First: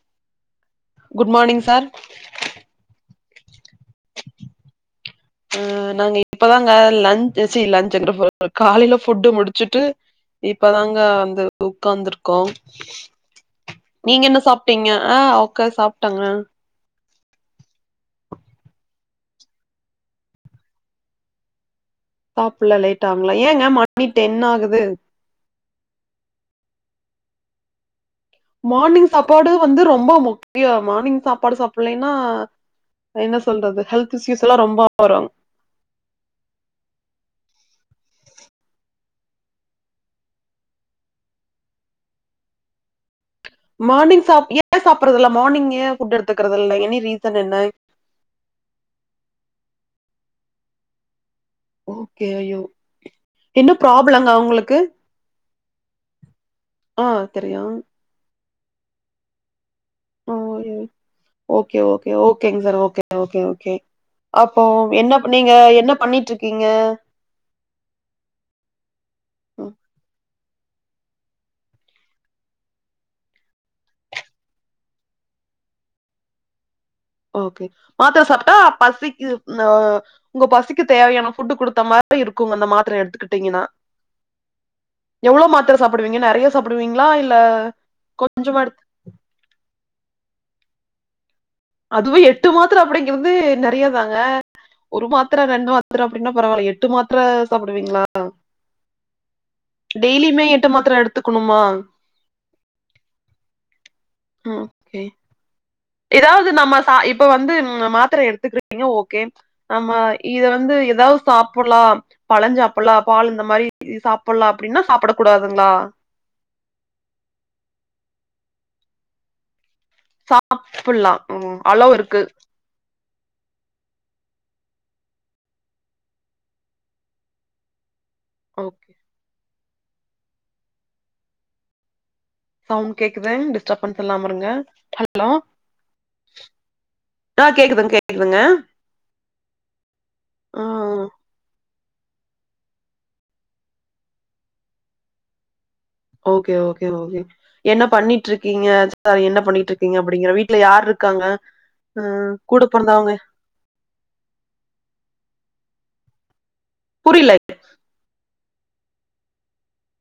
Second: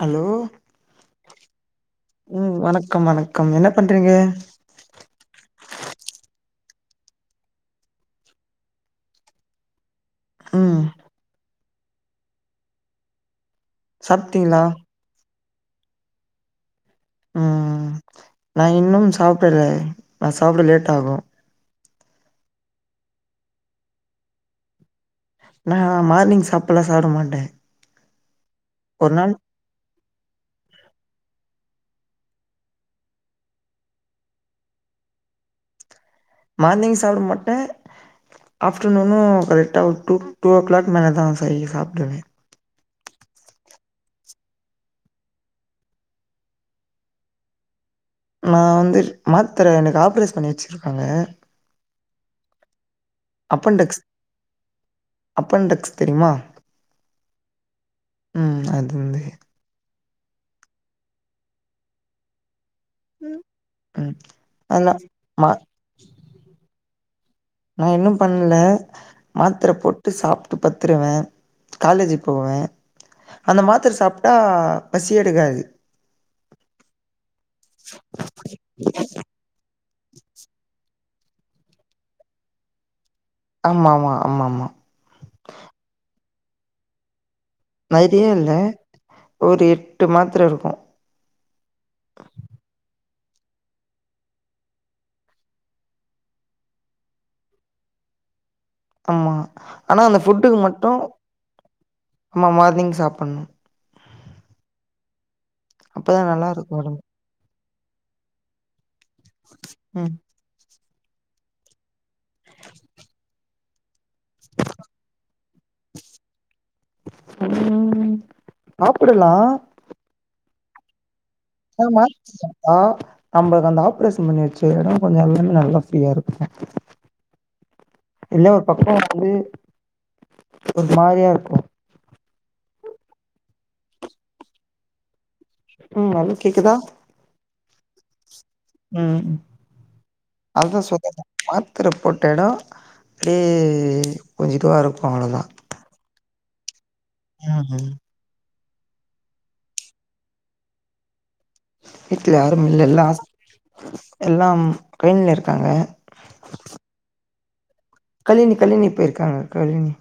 Hello good morning sir ம் வணக்கம் வணக் கம் என்ன பண்றீங்க அ நாங்க இப்பதாங்க லன் ச்சி லன்ச்ங்றே பாரு காலேல ஃபுட்டு முடிச்சுட்டு ம் இப்பதாங்க வந்து உக்காந்திர்க்கோ நீங்க என்ன சாப்ட்டீங்களா சாப்ட்டீங்க ஆ ஒக்கா சாப்ட்டங்க ம் நா இன்னும் சாப்புடல நா சாப்புட லேட் ஆகு சாப்புலா லேட் ஆங்குலா ஏங்க மணி டென் ஆகுது நா மார்னிங் சாப்புல்லா சாப்ட மாட்டே மார்னிங் ஒரு நாள் சாப்பாடு வந்து ரொம்பா முக்கியோ மார்னிங் சாப்பாடு சாப் பில்லைனா என்ன சொல்றது ஹெல்த் இஸ்யூஸ்சுலா ரொம்போ வரு மார்னிங் சாப்ட மாட்டே ஆஃப்டர்நூனூ கரெக்ட்டா டூ டூவோ கிளாக் மேலதா செய்யு சாப்டுவே மார்னிங் சாப் ஏ சாப்புறதில்ல மார்னிங் ஏ ஃபுட் எடுத்துக்கறதில்ல எனி ரீசன் என்ன நா வந்து மாத்தர எனக்கு ஆப்ரைஸ் பண்ணி வச்சிருக்காங்க ஓகே ஐயோ என்ன அப்பன்டெக்ஸ் ப்ராப்ளங்க உங்களுக்கு அப்பன்டெக்ஸ் தெரியுமா ஆ தெரியு ம் அதுந்து ஓ அயோ ஓகே ஓகே ஓகேங்சார் ஓ கே ஓகே ஓகே ம் அப்போ அதெல்லா என்ன மா நீங்க என்ன பண்ணிட்ருக்கீங்க நா இன்னு பண்ல மாத்ர ம். போட்டு சாப் ட்டு பத்துருவே காலேஜு போவே அந்த மாத்திர சாப்ட்டா பசி எடுக்காது ஓகே மாத்ர சாப்ட்டா பசிக் இது ம் அ உங்க பசிக்கு தேவையான ஃபுட்டு குடுத்த மாதிரி இருக்கு அந்த மாத்திர எடுத்துக்கிட் டிங்கன்னா ஆமா ஆமா ஆமா ஆமா எவ்வளவு மாத்திர சாப்பிடுவீங்க நெறைய சாப்பிடுவீங்களா இல் நெறைய இல்ல ஒரு எட்டு மாத்தர இருக்கு அதுவு எட்டு மாத்திர அப்படிங்கறது நெறையாதாங்க ஒரு மாத்திர ரெண்டு மாத்திர அப்படின்னா பரவாயில்ல எட்டு மாத்திர சாப்பிடுவீங்களா ஆமா ஆனா டெய்லியுமே எட்டு மாத்திர எடுத்துக்கணுமா மா மார்னிங் சாப்பிடணு ஹ ஓகே அப்பதா நல்லா ஏதாவது நம்ம இருக்கு சா ஒடம்பு இப்ப வந்து மாத்திர எடுத்துக்கிட்டீங்க ஓ கே நம ம் இது வந்து ஏ தாவது சாப்பிடலாம் பழம் சாப்பிடலாம் பால் இந்த மாரி இ சாப் பலாம் அப்படின்னா சாப்பிட கூடாதுங்களா சாப்பிடலா சாப்புல்லா [unintelligible] நம்மளுக்கு அந்த ஆப்ரேஷன் பண்ணி செய்யதா கொஞ்சம் எல்லாமே நல்லா ஃப்ரீயா இருக்குமே இல்ல ஒரு ஓகே. பக்கம் வந்து ஒரு மாரியா இருக்கும் சவுண்ட் கேக்குது டிஸ்டர்பன்ஸ் இல்லாம இருங்க ஹல் ஹலோ ம் ஹலோ கேக்குதா ஆஹ் கேக்குதுங் கேக்குதுங்க ஆ அதான் சொ [unintelligible] ரிப்போர்ட்டேடம் அப்படியே கொஞ்சிதுவாக இருக்கும் அவ்ளோதான் ஓகே ஓகே என்ன பண்ணிட்டுருக் கீங்க அ என்ன பண்ணிட்டு இருக்கீங்க அப்படிங்கிற வீட்டுல யாருக்காங்க வீட்ல யாருமில்ல எல்லாம் ஹாஸ் எல்லாம் ட்ரைன்லருக் காங்க இல்லை கலினி கலினி போயிருக்காங்க கலினி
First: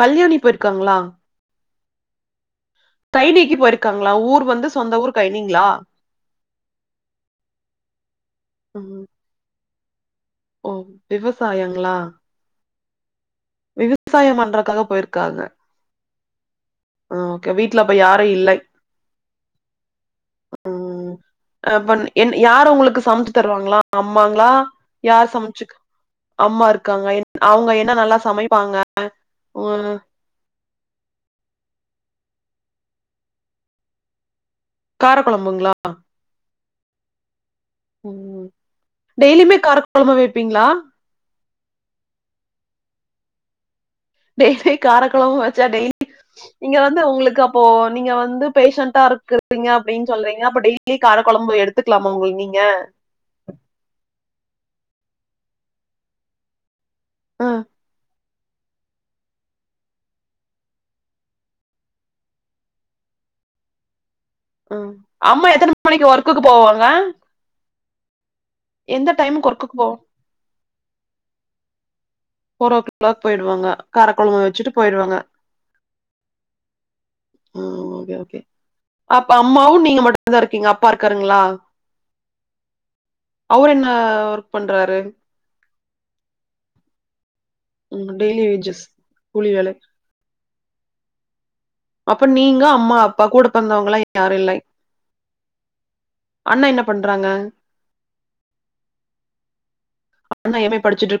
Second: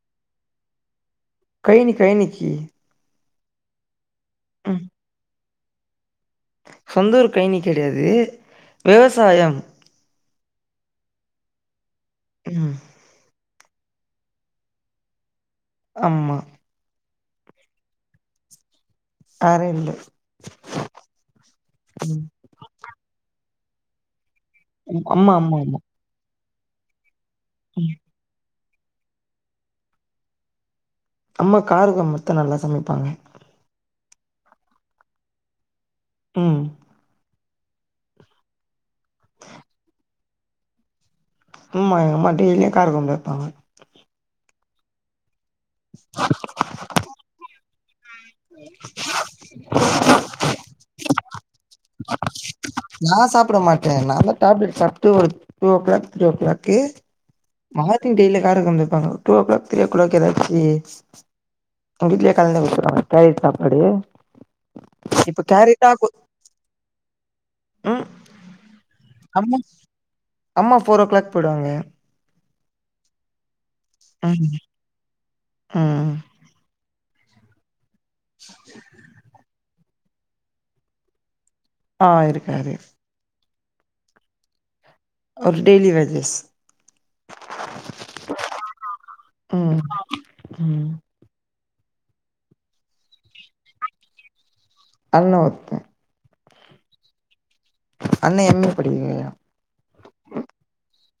கல்யாணி போயிருக்காங்களா கையினி கையினிக்கி தையினிக்கு போயிருக்காங்களா ஊர் வந்து சொந்த ஊர் கைய்னிங்ளா சொந்தூரு கையினி கிடையாது ம். விவசாயம் ஓ விவசாயங்களா ம் விவசாயம் பண்றக்காக போயிருக்காங்க ஆமா ஆஹ் ஓகே வீட்டுலப்போ யாரு இல்லை வேற இல்ல உம் அப்ப ம் என் யார உங்களுக்கு சமச்சிப் தருவாங்களா அம்மாங்களா யார் அம்மா அம்மா சமைச்சு அம்மா அம்மா இருக்காங்க என் அவங்க என்ன ம் நல்லா சமைப்பாங்க உ அம்மா காரக்குழம்பு மொத்தோ நல்லா சமைப்பாங்க காரக்கொழம்புங்களா உம் உம் டெய்லியுமே காரக்கொழம்பு வைப்பீங்களா ம்மா எங்கம்மா டெய்லியு காரகொழம்பு வப்பாங்க டெய்லி காரக்குழம்பு வச்சா டெய்லி இங்க வந்து உங்களுக்கு அப்போ நீங்க வந்து பேஷண்டா இருக்கறீங்க அப்படின்னு சொல்றீங்க அப்ப டெய்லி கார குழம்பு எடுத்துக்கலாமா உங்ளு நீங்க நான் சாப்பிட மாட்டேன் நான் தான் டேப்லெட் சாப்பிட்டு ஒரு டூ ஓ கிளாக் த்ரீ ஓ கிளாக்கே ம் மார்னிங் டெய்லியு காரக்கொழம்பு வப்பாங்கோ two o'clock three o'clock ஏதாச்சி வீ்ட்லே காலந்து வச்சிருவாங்க கேரட் சாப்பாடு ஹம் இப்ப அம்மா எத்தன மணிக்கு ஒர்க்குக்கு போவாங்க உம் எந்த டைமுக்கு அம்மா ஒர்க்குக்கு போவா அம்மா போர் ஓ கிளாக் போயிடுவாங்க போர் ஓ கிளாக் போயிடுவாங்க காரக் கொழம்பு ம் வச்சுட்டு போயிடுவாங்க ம் உம் ஓகே ஓகே அப்ப அம்மாவும் நீங்க மட்டும்தான் இருக்கீங்க அப்பா இருக்காருங்களா ஆஹ் இருக்காரு அவர் என்ன ஒர்க் பண்றாரு அவரு டெய்லி வேஜஸ் ம் டெய்லி வேஜஸ் கூலி வேல ம் ம் அப்ப நீங்க அம்மா அப்பா கூட பிறந்தவங்களா யாரூ இல்லை அண்ணா ஒருத்தன் அண்ணா என்ன பண்றாங்க அண்ணா எம் ஏ படிக்போய்க்கிறா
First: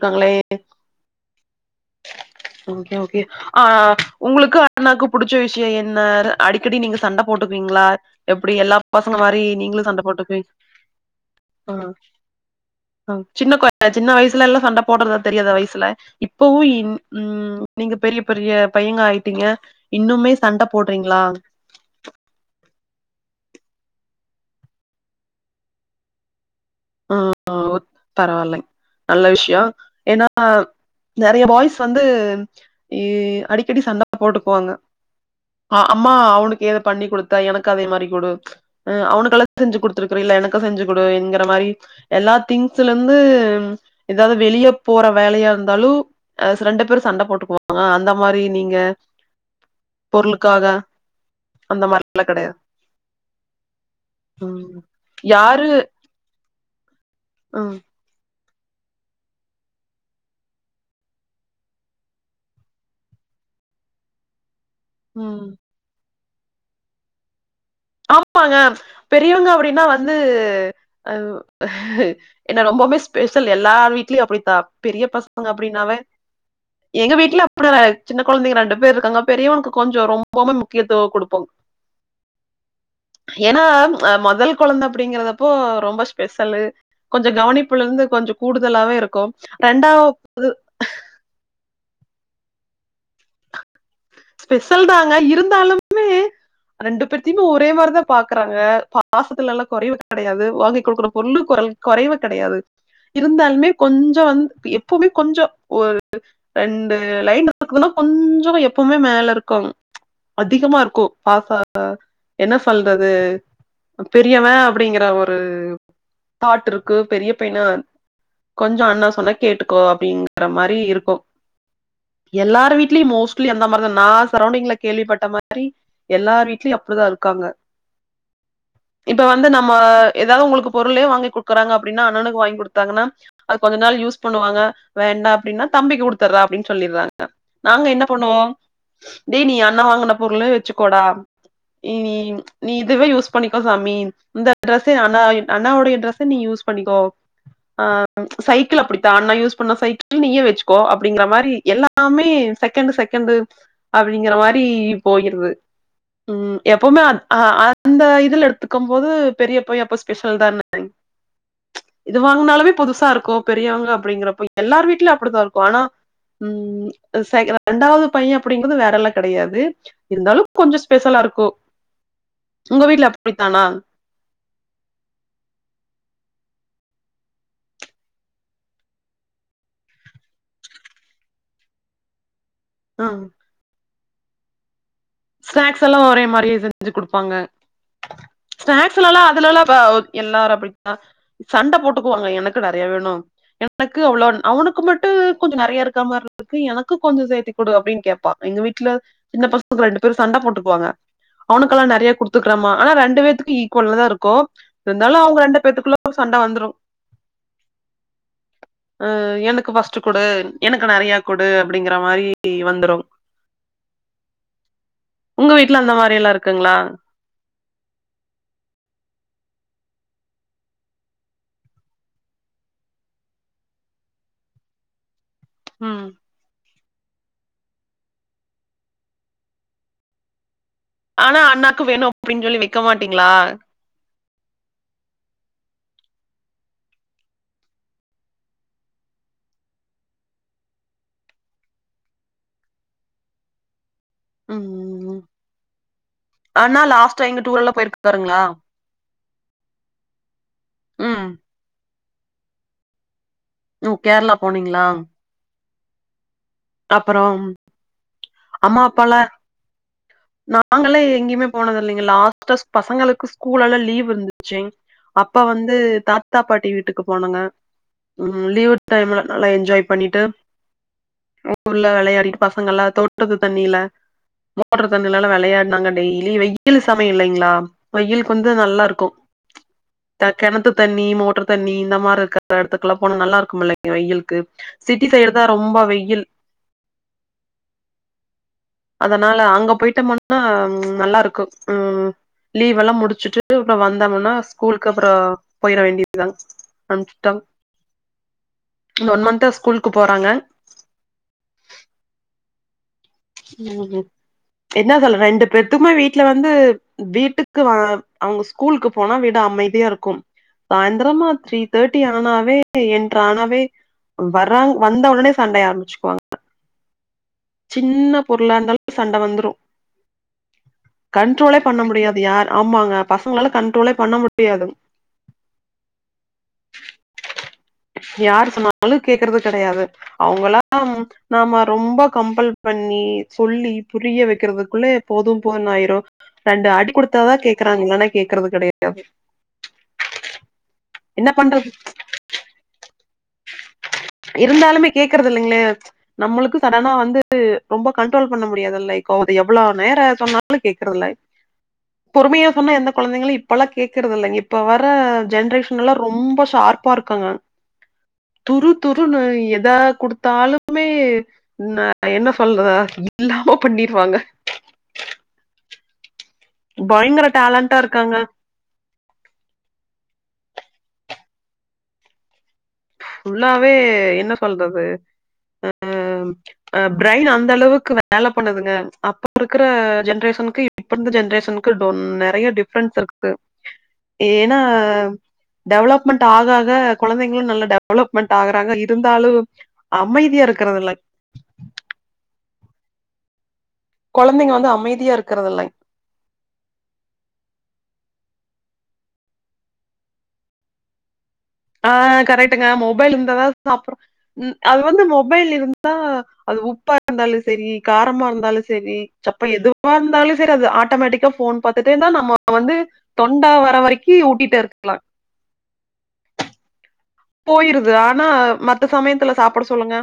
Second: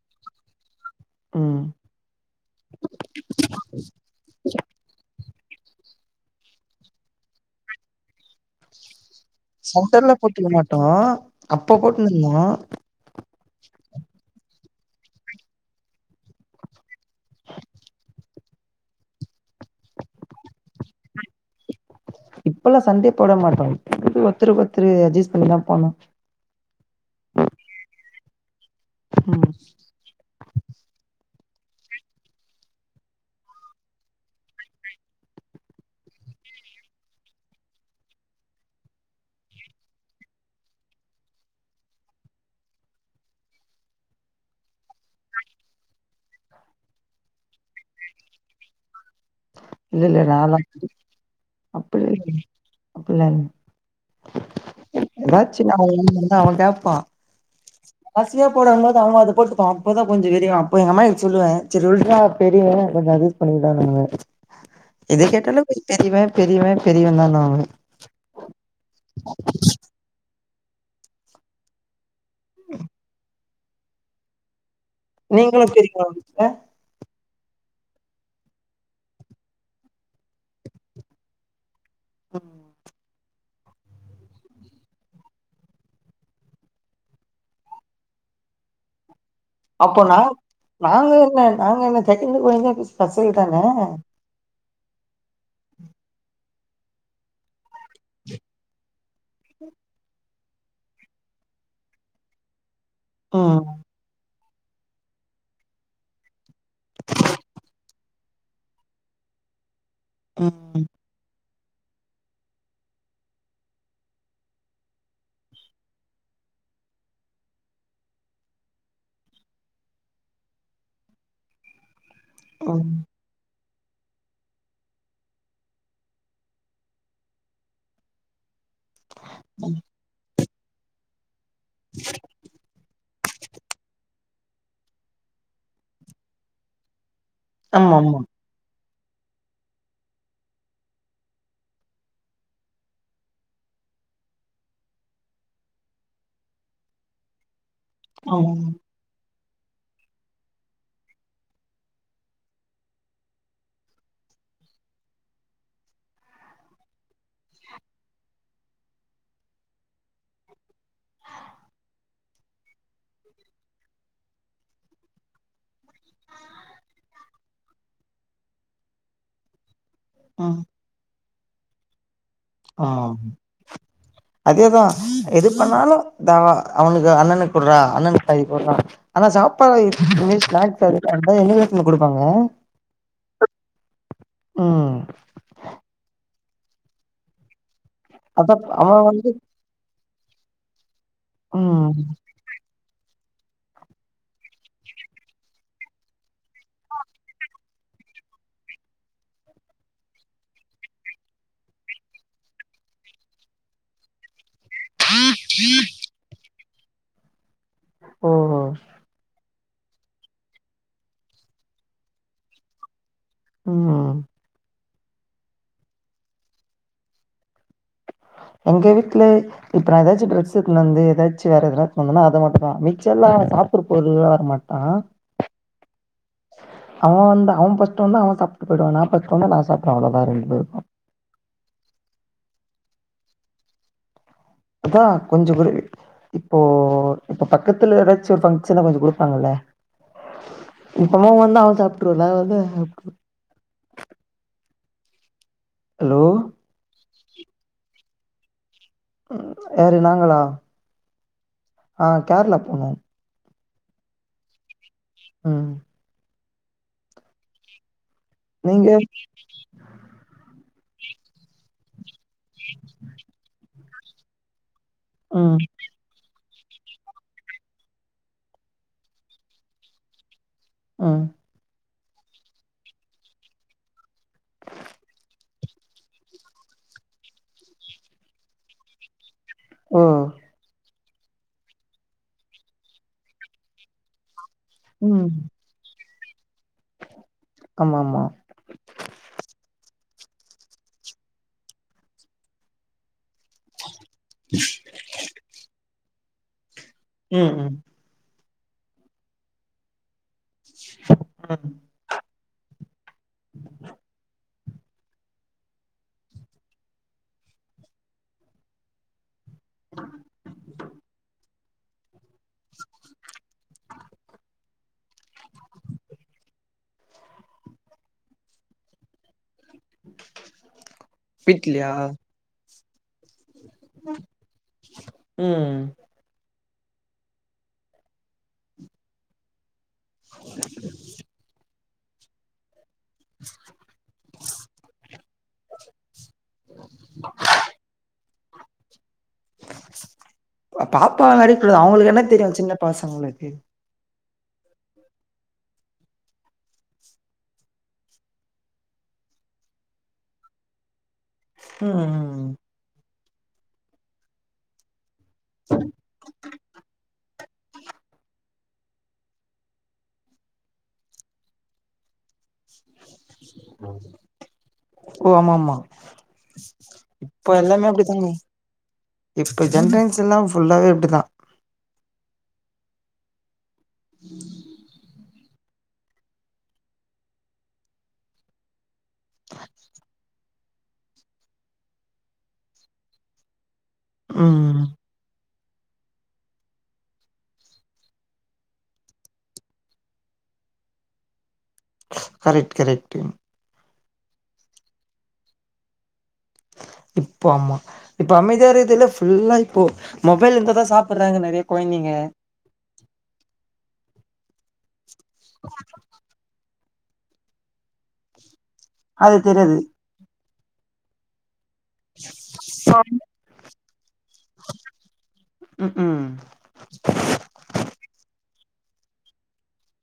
க்காங்களே ஓகே ஓகே ஆ உங்களுக்கு அண்ணாக்கு புடுச் ச்ச விஷயோ என்னாரு அடிக்கடி நீங்க சண்ட போட்டுக்குவீங்களா எப்டி எல்லா ப தங்க மாரி நீங்களும் சண்ட சண்டேல்லா போட்டு பி போட்டுக்க மாட்டோ ஆ அப்ப போட்டுனுருந்தோ ஆ சின்ன [unintelligible] சின்ன வயசுல எல்லா சண்ட போட்றதா தெரியாதா வயிசுல இப்பவு இன் ம் நீங்க பெரிய பெ ரிய பையங்க ஆயிட்டீங்க இன்னுமே சண்ட போட்றீங்களா இப்பல்லா சண்டயே போட மாட்டோம் [unintelligible] ஒத்தருக்கு ஒத்தரு அட்ஜஸ் பண்ணிதா போனோ ஆ [unintelligible] பரவாயில்லை நல்ல ம் விஷயோ ஏன்னா நறைய பாய்ஸ் வந்து இ அடிக்கடி சண்ட போட்டுக்குவாங்க அ அம்மா அவனுக்கு ஏத பண்ணி குடுத்தா எனக்கு அதே மாரி குடு அ அவனுக்கல்லா செஞ்சு குடுத்துருக்குற ல எனக்கு செஞ்சு குடு ங்கிற மாரி எல்லா திங்ஸ்லந்து ஏதாவது வெளிய போற வேலையா இருந்தாலு அ சிறன் ற பேரும் சண்ட போட்டுக்குவாங்க அந்த மாரி நீங்க இல்ல இல்ல நாளா பொருளுக்காக அந்த அப்புட்லா மாரிலா இல்லைங்க கெடையாது அப்புல்லா இல்ல ம் எதாச்சு [unintelligible] அவ தேவ் ஆ சியா போடங்போது அவங்க அத போட்டுப்பா அப்போதா கொஞ்சோ வெறி ஆ அப்போ எங்க அம்மாகிட் சொல்லுவே சரி விட்றா பெரிய கொஞ்ச அது யூஸ் பண்ணிக்கிடானுங்கன்னு இதே ம் கேட்டாலு கோ பெரியவே பெரியவே பெரியவே தா [unintelligible] ஆமாங்க பெரியவங்க அப்புடின்னா வந்து அவ் என்னா ரொம்போமே ஸ்பெஷல் எல்லார் வீட்லயும் அப்புடித்தா பெரிய பசங்க நீங்களு அப்புடின்னாவே பெரியவங்களா உங்க வீட்ல எங்க வீட்ல [unintelligible] சின்ன குழந்தைங்க ரெண்டு பேர்ருக்காங்க பெரியவனுக்கு கொஞ்சோ ரொம்பவும் முக்கியத்துவோ குடுபோம் உஹம் ஏன்னா அ மொதல் குழந்த அப்டிங்கிறதப்போ ரொம்ப ஸ்பெஷலு கொஞ்சோ கவனிப்புல இருந்து கொஞ் சோ கூடுதலாவே இருக்கும் அப்போ நா நாங்க என்ன நாங்க என்ன செகண்ட் கொழந்தையாக்கு ஸ்பெஷல் தானே ஸ்பெஷல் தாங்க இருந்தாலுமே ரெண்டு பேர்த்தையுமே ஒரே மாரி தா பாக்குறாங்க பாசத்துலல்லா கொறைவு கிடையாது வாங்கி் குடுக்குற பொருளு கொ அல் கொறைவு கிடையாது ம் இருந்தாலுமே கொஞ்சோ வந் க்கு எப்பமே கொஞ்சோ ஒரு ரெண்டு லைன் [unintelligible] கொஞ்சோமா எப் பமே மேல இருக்குங் அதிகமா ம் இருக்கூ பாச அ என்ன சொல்றது பெரியவ அப்டிங்கிற ஒரு தாட்ருக்கு பெரிய பைன கொஞ்சோ அண்ணா சொன்னா கேட்டுக்கோ அப்டிங்குற மாரி இருக்கும் எல்லாரு ம் வீட்லயும் மோஸ் லி அந்த மாரிதா நா சரோன்டிங்ல கேள்விப்பட்ட மாதிரி எல்லார் வீட்லயும் அப்புடிதா இருக்காங்க இப்ப வந்து நம்ம ஏதாவது உங்களுக்கு பொருளே வாங்கிகு க்குறாங்க அப்டின்னா அண்ணனுக்கு வாங்கி குடுத்தாங்கன்னா அது கொஞ்ச நாள் யூஸ் பண்ணுவாங்க வேண்டா அப்புடீன்னா தம்பிக்கு குடுத்துட்ற அப்புடீன்னு சொல்லிட்றாங்க நாங்க ஆமா என்ன ஆமா போ டேய் நீ அண்ணா வாங்குன பொருளே வெச்சுக்கோடா இத் நீ நீ இதுவே யூஸ் பண்ணிக்கோ சாமி இந்த ட்ரெஸ்ஸே அண்ணாயி அண்ணாவுடைய டிரெஸ நீ யூ ஸ் பண்ணிக்கோ அ ஆமா சைக்கிள் அப்பிடித்தா அண்ண யூஸ் பண்ண சைக்கிள் நீயே வெச்சுக்கோ அப்பிடிங்கற மாரி எல்லாமே செக் செகண்டு செகண்டு் அப்டிங்கிற மாரி போயிருது ம் எப்வுமே அந்த இதுல எடுத்துக்கும் போது பெரிய பைய எப்வு ஸ்பெஷல் தான இது வாங்குனாலுமே புதுசா இருக்கு பெரியவங்க அப்டிங்கிறப்ப எல்லார் வீட்லயு அப்பிடித்தா இருக்கு ஆனா ம் செகண ரெண்டாவது பைய அப்டிங்கது வேற எல்லா கெடையாது இருந்தாலு கொஞ்சோ ஸ்பெஷலா இருக்கு உங்க அ வீட்ல அப்படித்தானா அதேதா எது பண்ணாலு தாவ அவனுக்கு அண்ணனுக்கு குட்றா அண்ணனுக்கு பாதி குட்றா ஆனா சாப்பா [unintelligible] குடுப்பாங்க அ அ ஸ்நாக்ஸ் எல்லா ஒரே மாரியே செஞ்சு குடுப்பாங்க அத அவ ஸ்நாக்ஸ்ல்லா வந்து அதுல எல்லா எல்லாரு அப்பிடித்தா சண்ட ம். போட்டுக்குவாங்க எனக்கு நெறையா வேணு எனக்கு அவ்ளோ அவனுக்கு மட்டு கொஞ்சோ நெறைய இருக்க மாரி இருக்குது எனக்கு கொஞ்சோ சேர்த்தி குடு அப்டின்னு கேப்பா எங்க வீட்ல சின்ன பசங்க ரெண்டு பேர் பேரு சண்ட போட்டுக்குவாங்க அவனுக்கெல்லா நெறைய குடுத்துக்கறமா ஆனா ரெண்டு பேர்த்துக்கு ஈக்குவல்லா தா இருக்கு இருந்தாலு அவங்க ரெண்டு பேர்த்துக்குள்ள சண்ட வந்துரு ஓஹோ! அ எனக் பஸ்ட்டு குடு எனக்கு நெறைய குடு அப்டிங்கிற மாரி வந்துரு ம் உங்க வீட்ல அந்த மாரில்லா இருக்குங்ளா ஆஹ எங்க வீட்ல இப்ப நா எதாச்சு டிரஸ் எடுத்து வந்து எதாச்சு வேற எதனா பண்ணா அத மட்டு தா மிச்சொல்லா சாப் ப்புற போது வர மாட்டா ம் அவ வந்தா அவ ஃபர்ஸ்ட் வந்தா அவ சாப்ட்டு போயிடுவா நா ஃபர்ஸ்ட் வந்தா நா சாப்ட்ருவ அவ்ளோதா ரெண்டு பேருக்கு ஆனா அண்ணாக்கு வேணு அப்டின்னு சொல்லி வைக்க மாட்டீங்ளா அதா கொஞ்சோ குரிய இப்போ இப்ப பக்கத்துல எதாச்சு ஒரு பங்க்ஷன்னா கொஞ்சோ குடுப்பாங்கல்ல இப்பமு அவ வந்தா அவ சாப்பிற்றதா ம் ஆனா லாஸ்ட்டா எங்க டூர் எல்லா போயிருக்காருங்களா ம் யாரு நாங்களா? ம். அ கேர்ளா போனோ கேர்ளா போனீங்ளா ம் அப்புறம் அம்மா நீங்க? அப்பாலா நாங்களா எங்கயுமே போனது இல்லிங்க லாஸ்ட பசங்களுக்கு ஸ்கூலல்ல லீவ் இருந்துச்சு அப்ப ம். வந்து த தாத்தா பாட்டி வீட்டுக்கு போனாங்க ம் லீவ் டைம்ல நல்லா என்ஜாய் பண்ணிட்டு ம் நல்லா வெளையாடிட்டு பசங்கெல்லா தோட்டத்து தண்ணில ஓட்ர தண்ணிலல்லா வெளையாடி நாங்க டெய்லி வெயில் சமயம் இல்லிங்ளா வெயிலுக்கு வந்து நல்லா இருக்கு ஓ! தக் கெணத்து தண்ணி தண்ணி மோட்டர் தண்ணி இந்த மாரி இருக்குற எடத்துக்குல்லா போனா நல்லா இருக்குமில்ல வெயிலுக்கு சிட்டி சைடு தா ரொம்ப வெயில் ஆமா ஆமா அதனால அங்க போயிட்டோம்னா நல்லா இருக்கு ம் லீவ் எல்லா முடிசிட்டு வந்தமன்னா ஸ்கூலுக்கு அப்புறோ போய்ற வேண்டியதா ம் ம் இந்த ஒன் மன்த்தா ஸ்கூலுக்கு போறாங்க ம் ம் என்ன சொல்ல ரெண்டு பெத்துக்குமே வீட்ல வந்து வீட்டுக்கு வ அவுங்க ஸ்கூல்க்கு போனா வீ டே அமைதியா இருக்கும் சாயந்தரமா த்ரீ தேட்டி ஆனாவே என்றானாவே வர்றாங் வந்த உடனே சண்டைய ஆரம்பிச்சுக்குவாங்க சின்ன பொருளா இருந்தாலு சண்ட வந்துரு கண்ட்ரோலே பண்ண வீட்லயா முடியாது யார் ஆமா பசங்களால கண்ட்ரோலே பண்ண முடியாது ம் யார் சொன்னாலு கேக்கறது கெடையாது அவங்கலா நாம ரொம்ப கம்பல் பண் ணி சொல்லி புரிய வைக்கிறதுக்குள்ளே போது போதுன் ஆயிரு ரெண்டு அடி குடுத்தாதா கேக்கறாங்க இல்லனா கேக்கறது கெடையாது பாப்பாவ என்ன பண்றது அடிக்குடாது அவங்களுக்கு என்ன தெரியு சின்ன பசங்களுக்கு இருந்தாலுமே கேக்கறதில்லைங்ளே நம்மளுக்கு ஆனா வந்து ரொம்ப கண்ட்ரோல் பண்ண முடியாது லைக் எவ்ளோ நேர சொன்னாலு கேக்கறதில்ல பொறுமையா ம் சொன்னா எந்த கொழந்தைங்களு இப்பெல்லா கேக்குறதில்லங் இப்ப வர ஜென்ரேஷன் எல்லா ரொம்ப ஷார்ப்பா இருக்காங்க துரு துருனு எதா குடுத்தாலுமே ந என்ன சொல்ற இல்லாம பண்ணிடுவாங்க ஓ ஆமா ஆமா இப்ப எல்லாமே இருக்காங்க அப்படிதாங்க இப்ப ஜென்ரேசன் எல்லா ஃபுல்லாவே அப்டிதா ஃபுல்லாவே என்ன சொல்றது அ அ பிரைன் அந்த அளவுக்கு வேல பண்ணுதுங்க அப்ப இருக்கற ஜென்ரேஷன்க்கு இ ப்ப இருந்த ஜென்ரேஷனுக்கு டொ நெறையா டிஃப்ரென்ஸ் இருக்குது ஏன்னா ம் டெவலப்மெண்ட் ஆக ஆக கொழந்தைங்களு நல்ல டெ வலப்மென்ட் ஆகறாங்க இருந்தாலு அமைதியா இருக்குறதில்ல கரக்ட் கரக்ட்ங் கொழந்தைங்க வந்து அமைதியா இருக்குறதில்லை இப்பொ ஆமா இப்ப அமைதியா இருக்றதில்ல ஃபுல்லா இப்போ மொபைல் இருந்தாதா சாப் ஆ கரெக்ட்டுங்க மொபைல் இருந்தாதா சாப்படற ம் அது வந்து மொ பைல் இருந்தா அது உப்பா இருந்தாலு சரி காரமா இருந்தாலு சரி அது சப்பை தெரியாது எதுவா இருந்தாலு சரி அது ஆட்டோமேட்டிக்கா ஃபோன் பாத்துட்டேதா நம்ம வந்து தொண்ட வர வரைக்கு ஊட்டிட்டு இருக்கலா ம்ஹூம் போயிருது ஆனா மத்த சமயத்துல சாப்பட சொல்லுங்க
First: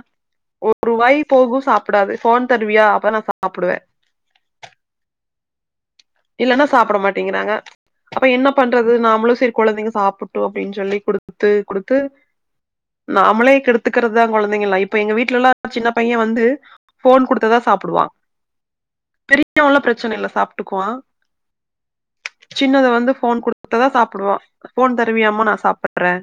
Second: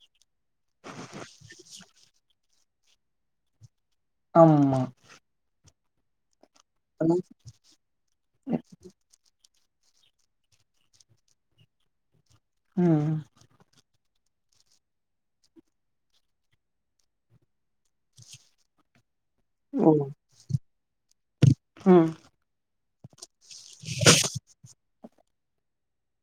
ஒரு வாய் போகு சாப்படாது ஃபோன் தருவியா அப்பதா நா சாப்பிடுவ அம்மா இல்லனா சாப்பிட மாட்டேங்கறாங்க அப்ப என்ன பண்றது நாமளு செரி கொழந்தைங்க சாப்புட்டு அப்படினு சொல்லி குடுத்து குடுத்து ம் நாமளே கெடுத் கறதுதா கொழந்தைங்கள இப்ப எங்க வீட்லலா சின்ன பைய வந்து ஃபோன் குடுத்தாதா சாப்டுவா பெரியவன்லா ஓ பிரச்சனை இல்ல சாப்ட்டுக்குவா ம் சின்னது வந்து ஃபோன் குடுத்தாதா சாப்டுவா ஃபோன் தருவியாமா நா சாப்படறே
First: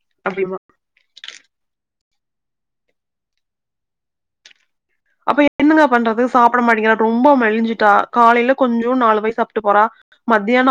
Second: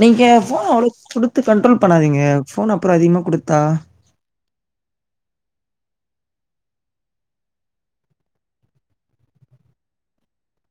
நீங்க ஃபோன் அவுளுக் குடு த்து கண்ட்ரோல் பண்ணாதிங்க ஃபோன் அப்பற அதிகமா குடுத்தா அப்ப என்னங்க பண்றது சாப்பிட மாட்டேங்கிறா ரொம்ப மெழிஞ்சுட்டா காலைல கொஞ்ச நாலு வாய் சாப்ட்டு போறா மத்யானொ